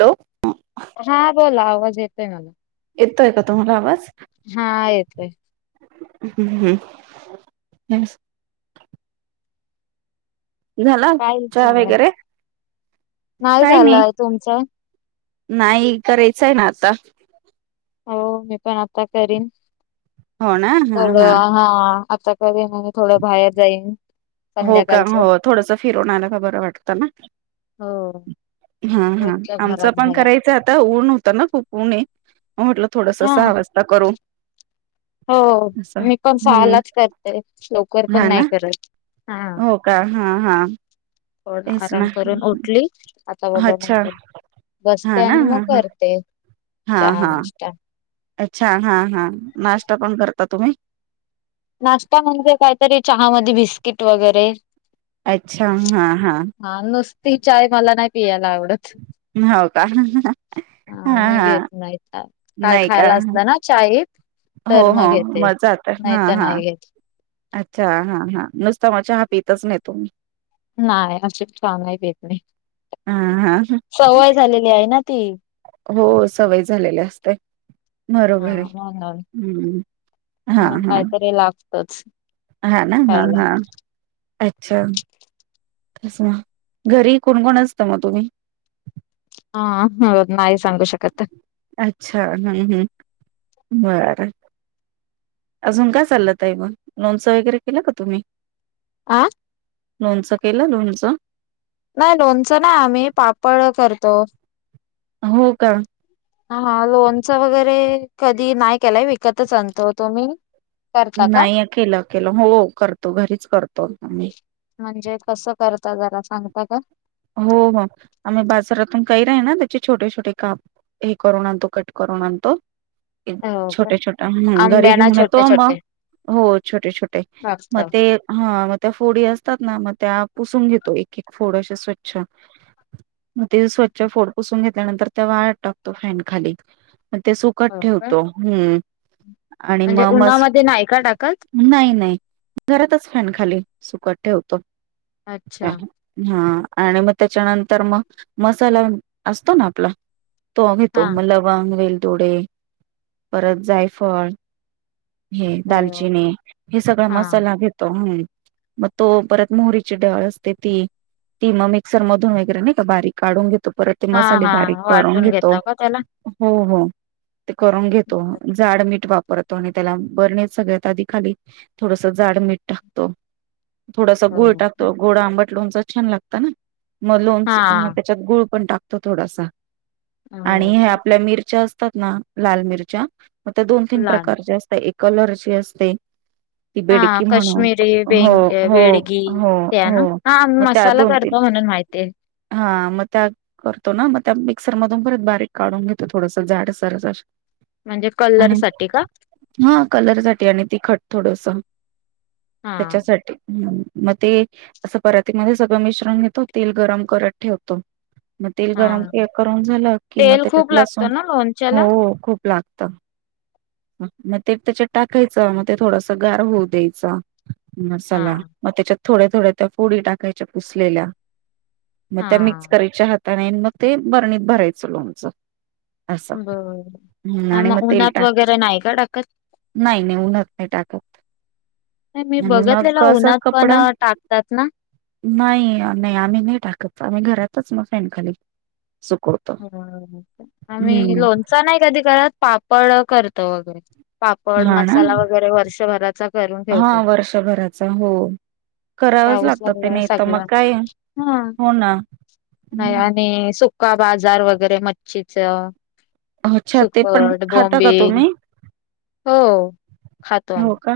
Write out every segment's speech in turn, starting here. Hello हा बोला आवाज येतोय मला येतोय का तुम्हाला आवाज. हा येतोय. हम्म ह् झाल काय चहा चाललंय वगैरे काय नाही. झालंय तुमचं नाही करायचं आहे ना आता. हो मी पण आता करीन हो ना हा डं हा आता ये आणि थोडं बाहेर जाईल हो का हो थोडंस फिरवून आल का बरं वाटतं ना हो हा हा रोजच्या आमच घरात पण घरात कराय आता ऊन होत ना खूप उणे म म्हटलं थोडस हा सहावाजता करू. हो असं मी पण हम्म सहालाच करते लवकर हा पण नाही ना करत. हो का हा हा थोड तेच ना आराम करून उठली. आता अच्छा बोलनंतर हा बसते ना आणि मग हा हा करते हा चहा हा नष्टता अच्छा हा हा नाश्ता पण करता तुम्ही? नाश्ता म्हणजे कायतरी चहा म बिस्किट वगैरे अच्छा हां हा हा नुसती चाय मला नाही पियायला आवडत. हो का हा मी घेत नाही तर काय नाही खायला का असलं ना चीईत हो हो माझं आता हां तर हां. नाही घेत अच्छा! हां हां नुसता मग चहा पितच नाही तुम्ही. नाही अशीच चहा नाही पित मी, हां, हां. सवय झालेली आहे ना ती. हो सवय झालेली असते. हा बरोबर आहे म्हणून हम्म हां म्हणून हां. काहीतरी लागतच हां ना हां खायला हां. अच्छा! असं घरी कोणकोण असतं मग तुम्ही? आं हां नाही सांगू शकत ते. अच्छा! हम्म हम्म बरं. अजून काय चाललंय ताई मग, लोणचं वगैरे केलं का तुम्ही? आं? लोणचं केलं लोणचं? नाही लोणचं नाही आम्ही पापड करतो. हो का? हां लोणचं वगैरे कधी नाही केलाय विकतच आणतो. तुम्ही? करता का? नाही अ केेलं, केलं हो करतो घरीच करतो मी. म्हणजे कसं करता जरा सांगता का? हो हो आम्ही बाजारातून कैरी आहे ना त्याचे छोटे छोटे काप हे करून आणतो कट करून आणतो. हो का छोटं छोटं घरी आंब्याना घेऊन छोटे येतो, मग छोटे हो छोटे छोटे कापता मग ते हां त्या फोडी असतात ना मग त्या पुसून घेतो एक एक फोड अशे स्वच्छ मग ते स्वच्छ फोड पुसून घेतल्यानंतर त्या वाळत टाकतो फॅन खाली, मग ते सुक त हो का? ठेवतो हम्म आणि म्हणजे मग मस उन्हामध्ये नाही का टाकत? नाही नाही घरातच फॅन खाली सुकत ठेवतो. अच्छा हां आणि मग त्याच्यानंतर मग मसाला असतो ना आपला तो घेतो हा. मग लवंग, वेलदोडे परत जायफळ हे हो. दालचिनी हे सगळा हा मसाला घेतो. हम्म मग तो परत मोहरीची डाळ असते ती ती मग मिक्सर मधून वगैरे नाही का बारीक काढून घेत तो परत ते हा मसाले बारीक हा करून वाटून घेतो घेता का त्याला? हो हो. ते करून घेतो जाड मीठ वापरतो आणि त्याला बरणीत सगळ्यात आधी खाली थोडसं जाड मीठ टाक तो थोडासा हो गुळ ना. टाकतो गोड आंबट लोणचं छान लागतं ना. मग लोणचं हा. मग त्याच्यात गुळ पण टाकतो थोडासा. हो आणि ह्या का? आपल्या मिरच्या असतात ना लाल मिरच्या मग ते दोन तीन लाल प्रकारचे असतं, एक कलरची असते. ती हां बेडकी म्हणून काश्मीरी हो बेंग हो बेडगी हो ते आहे ना? हो हां मसाला करतो म्हणून माहिती आहे. हां मग त्या करतो ना मग त्या मिक्सर मधून परत बारीक काढून घेतो थोडसं जाडसरच असं. म्हणजे कलरसाठी का? हां कलर साठी आणि तिखट थोडसं, हा त्याच्यासाठी मग ते असं परातीमध्ये सगळं मिश्रण घेतो तेल गरम करत ठेवतो. तेल हा गरम करून झालं की मग तेल खूप त्याच्यात लसूण लागतं ना हो लोणच्याला? हो खूप लागतं क्तंम मंग ते त्यांच्यात टाकायचं मंग ते थोडंसं गांर होऊं द्यायचं हा मसांला मंग त्यांच्यात थोड्यां थोड्यां त्यां फोडी टाकांयच्या पुसलेल्या मंग त्यां मिक्स हा करांयच्या हातांने मंग ते बरणीत भरांयचं लोंणचं बरं मंग उन्हांत वगैरें नाहीं कां टाकतं नाहीं नाहीं उन्हांच नाहीं टाकतं नाहीं मी बघितलेला उन्हांत पणं टाकतांत नां नाहीं नाहीं आम्हीं नाहीं टाकतं आम्हीं घरांतच नां फॉन खांली सुंकू हो आम्हीं लोणचं नाहीं कधीं करतं पापड करतो वगैरें पापड हा ना मसांला वगैरें वर्षभरांचा करूंन हा ठेवतो वर्षभराचा हो करावंच पाऊस लागतं ते लागंला नाही तर मग सगळं काय हां हो ना नाहीं हम्म. आणि सुकां बाजांर वगैरें मच्छीचं अच्छा ते पण सुकटं खाता का बोबीव तुम्ही हो खांतो हो आम्हीं का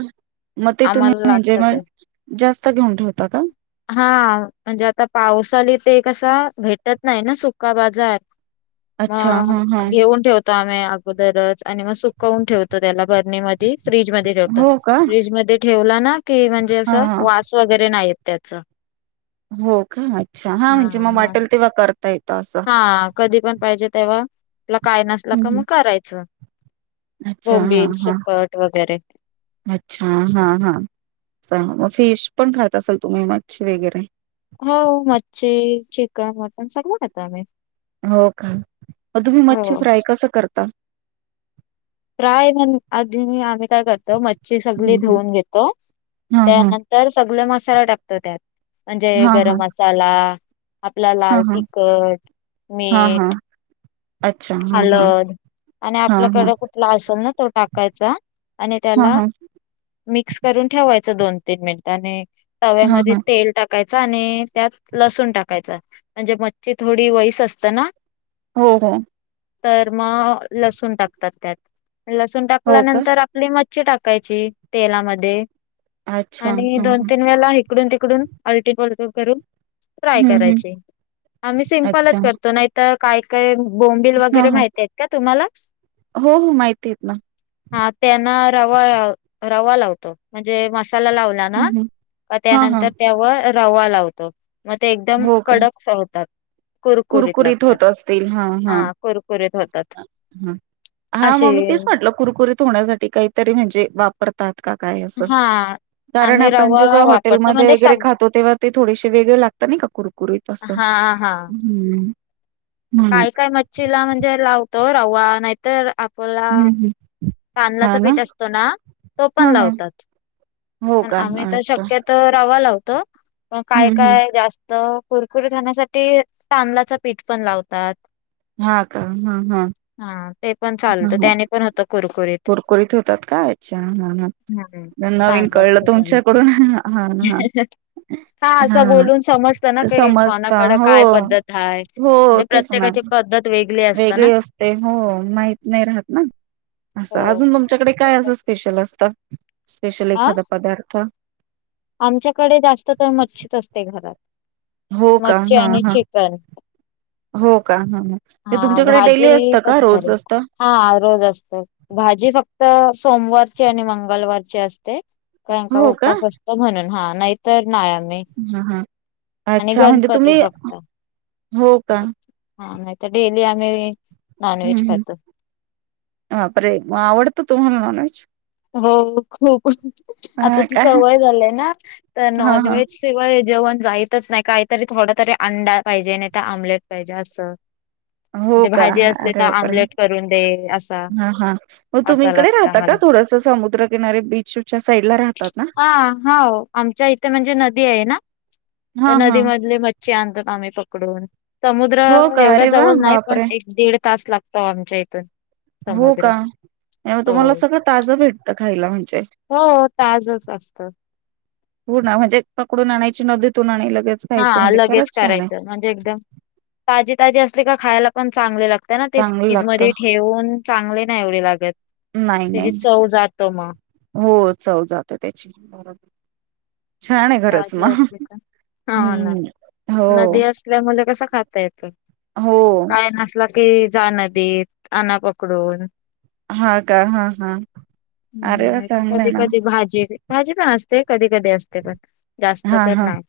मग ते तुम्हीं म्हणजे मंग जास्तं घेऊंन ठेवतांत कां हां म्हणजे आंता पावसाली ते कसां भेटतं नाहीं नां सुकां बाजांर अच्छा मं हा हा घेऊंन ठेवतो मं अगोदरचं आणि मंग सुंकवूंन ठेवतो त्यांला बरणी मं फ्रीज मध्यें हो का फ्रीज मध्यें ठेवलां नां की म्हणजे हा असं हा वांस वगैरें नाहीं येतं त्यांचा हो कां अच्छा हां म्हणजे मंग वाटेल तेव्हां करतां येतं असं हां कधीं पणं पाहिजे तेव्हां आपलां कायं नसलं हम्म, कां हम्म. मंग तेंव्हां करायचं अच्छा हा बोंबिल हा सुकटं वगैरें अच्छा हां हां मंग फिश पणं खातं असांल तुम्हीं मच्छी वगैरें हो मच्छी चिकन मटंन सगळं खातं आम्हीं हो कां मंग तुम्हीं मच्छी फ्रांय कसं करतां फांय आंधी आम्हीं कायं करतो मच्छी सगळी हम्म, हम्म. धुऊंन घेतो हा हा त्यांनंतर तरं सगळं मसांला टाकतो त्यांत म्हणजे हा हा गरमं मसांला आपलां हा लांल हा तिखंट हा हा मीठ अच्छा हां, हां. हलंद आणि हां, हां. आपल्याकडं कुंठ त्यांला असलं नां तो टाकांयचा आणि हां, त्यांला हां. मिक्सं करूंन ठेवायचं दोन तीनं मिनिटं आणि हां, तव्यांमध्ये हां. तेल टाकूंन टाकांयचा आणि त्यांतन लसूणं टाकांयचा म्हणजे मच्छी थोडी वैस असतं नां हो हो तरं मंग लसूणं टाकतांत त्यांत लसूणं हो का? टाकल्यानंतर आपली मच्छ टाकांयची तेलांमध्यें अच्छा. आणि हां, दोन हां. तीनं वेळेलां ईकडूंन तिकडूंन आंलटी पलटी करूंन फांय हं, हं. करांयची आम्हीं अच्छा. सिम्पलच करतो नाहींत कायं कायं बोंबिल हां, वगैरें हां. माहित कां तुम्हांला चं हो हो माहिती आहेतं नां मलां हां त्यांना रवां रवां लावतो म्हणजे मसांला हं, लावंला हं. हां, हां. त्यांनंतर त्यांवर रवां लावतो मंग ते एकदंम हो का? कडक सं होतांत कुरकुरीत होतं असतील हां हा कुरकुरीत होतात हं हां असे मम्मी तेचं म्हटलं कुरकुरीत होण्यांसाठी कांहींतरी म्हणजे वापरतांत कां कायं ही तरी असं हा कारणं आम्ही आपणं रवा जेव्हां वापरतो हॉटेलमध्यें म्हणजे वगैरें सग खातो तेव्हां ते थोडेसे वेगळे लागतांत नाहीं कां कुरकुरीत हां हां हम्म. काय काय मच्छीला म्हणजे लावतो रवा नाहीत. तर आपोला हं, हं. तांदलाच पीठ असतो ना तो पण हां, हां. लावतात. हो पण का? आम्ही तर अच्छा. शक्यतो रवा लावतो पण काय हं, हं. काय जास्त कुरकुरीत होण्यासाठी तांदलाच पीठ पण लावतात. हा का? हम् हम्. हा ते पण चालतं, त्याने पण होत कुरकुरीत. कुरकुरीत होतात का? अच्छा हं हं. हम्म नन नवीन तांदळाचं कळलं पीठ लावलं की. तुमच्याकडून हां हा हा हा. हा आसं बोलून समजत ना की, समजता कोणाकडं हो काय पद्धत हाय. हो म्हणजे तेच ना प्रत्येकाची पद्धत असते ना. वेगळी असते. हो माहित नाही राहत ना. असं हो. अजून तुमच्याकडे काय असं स्पेशल असतं स्पेशल हा एखादा पदार्थ? आमच्याकडे जास्त तर मच्छीच असते घरात हो का मच्छी हा आणि हा चिकन. हो का हं हं. ते हा तुमच्याकडे भाजी डेली असतं का? कधी तरी रोज असत? हा रोज असते भाजी फक्त सोमवारची आणि मंगळवारची असते. कारण का उपास असतो म्हणून हा नाहीतर नाही आम्ही हा हा आणि अच्छा म्हणजे गणपती तुम्ही फक्त हो का? हा नाही तर डेली आम्ही हुं नॉनव्हेज हुं खातो बापरे मग आवडतं तुम्हाला नॉन व्हेज? हो खूप आता हा ती का सवय झालीय ना तर हा नॉन हा व्हेज जेवण जाईतच ना नाही काहीतरी थोड तकारी अंडा पाहिजे नाही त्या आमलेट पाहिजे असं. हो म्हणजे का भाजी असली तर अरे बापरे आमलेट करून दे असा हा हा मग तुम्ही असं इकडे लागतं राहता आम्हाला का थोडस. तर समुद्रकिनारी बिच्छूच्या साईडला राहा. आ होव आमच्या इथे म्हणजे नदी आहे ना, त्या हां नदी हां. मधले म च्या आणतात आम्ही पकडून. समुद्र हो का? एवढ्या अरे वाह! जवळ नाही पण बापरे! एक दीड तास लागत तो आमच्या इथून हो समुद्र. का? नाही हो तुम्हाला सगळं ताजं भेटतं खायला म्हणजे. हो ताजच असत. हो ना म्हणजे पकडून आणायची नदीतून आणाय लगेच खायचं हा म्हणजे लगेच खरंच छान आहे. करायचं. म्हणजे एकदम ताजी ताजी असली का खायाला पण चांगले लागत. त्या ना ते चांगलं फ्रीज लागतं. मध्ये ठेवून चांगले नाही एवढे लागत. नाही त्याची नाही. चव जातं मग. हो चव जात त्याची. [unintelligible] छान आहे घरच ताजी मग. असली का. हम्म हो. लय मुले कसा खाता येत? हो. काय नसला ते जाणा देत आना पकडून. हा का? हा हा. अरे हम्म वा नाही तर चांगलं आहे कधी ना. कधी भाजी बे. भाजी पण असते. कधी कधी असते पण. जास्त हा तर हा. नाही.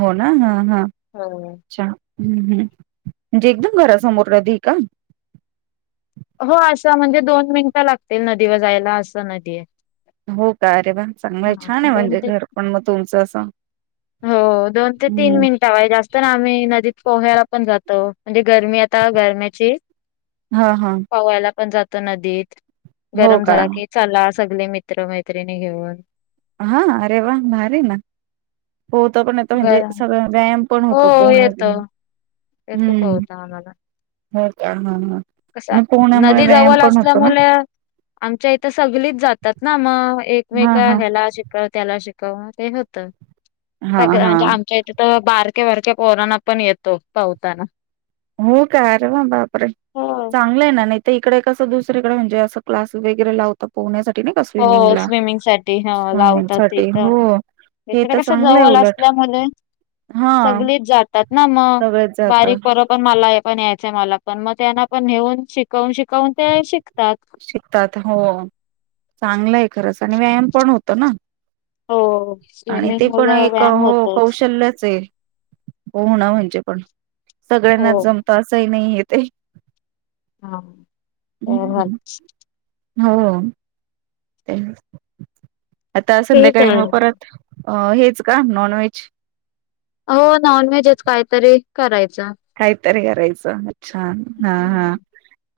हो ना? हा हा हो. अच्छा. हम्म हम्. म्हणजे एकदम घरासमोर राहती का? हो आसं म्हणजे, दोन मिनिटं लागतील नदीवर जायला असं नदी आहे. हो का? अरे व्वा चांगलंय, हा. छान आहे दोन म्हणजे ते घर पण मग तुमचं असं? हो दोन ते तीन हम्म. मिनिटा वय जास्त तर आम्ही नदीत पोह्यायला पण जातो म्हणजे गरमी आता गरम्याची. ह ह पोवायला पण जातो नदीत, हो गरम का? झाला की चला सगळे मित्र मैत्रिणी घेऊन. हा अरे वा भारी ना, पोहता पण येत म्हणजे, गरम सगळं व्यायाम पण हो होतो, येतो पोहण्यामुळं येतो हम्म, पोहता आम्हाला हो का ह ह कसा, नदी जवल असल्यामुल आमच्या इथं सगलीच जातात ना मग, हां, एकमेका हां. ह्याला अ त्याला शिकव ते होत. हां, सगळं हां. म्हणजे आमच्या इथं तर बारक्या बारक्या पोरना पण येतो पौवताना. हो का अरे वा बापरे, हो चांगलं आहे ना नाही तर इकडे कस दुसरेकडे म्हणजे असं क्लास वगैरे लाव हो स्विमिंग साठी ह लावतात स्विमिंगसाठी तिथं. हो. हे इकडे तर कस चांगलं आहे जवल उलट. असल्यामुले, हां, सगळीच जातात ना मग सगळेच बारीक जातात, पोरं पण मला यायचंय मला पण मग त्यांना पण नेऊन शिकवून शिकवून ते शिकतात. शिकतात हो चांगलं आहे खरंच, आणि व्यायाम पण होतो ना. हो आणि स्विमिंग ते पण मुलं एक व्यायाम हो होतोच कौशल्यच आहे. हो ना म्हणजे पण, हो सगळ्यांनाच जमत असंही नाहीये ते. हा हो हो हम्म [unintelligible] हो आता ठीक संध्याकाळी आहे. मग परत अ हेच का नॉन व्हेज. हो नॉनव्हेजच कायतरी करायचं. काहीतरी करायचं, अच्छा हा हा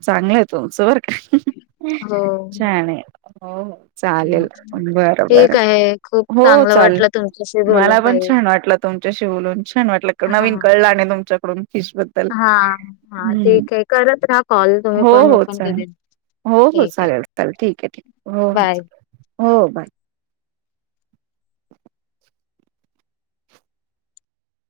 चांगलंय तुमचं बर का. हो. छान आहे. हो हो चालेल बरबर ठीक आहे. खूप हो चांगलं चालेल वाटलं तुमच्याशी मला बोलून पण ताई. छान वाटलं तुमच्याशी बोलून छान वाटलं, हा. नवीन कळला नाही तुमच्याकडून फिश हा हा हम्म ठीक आहे. करत राहा कॉल तुम्ही हो पण मी हो पण चालेल करेन. हो हो ठीक आहे. चालेल चालेल ठीके ठीके हो हो बाय. चालेल हो बाय.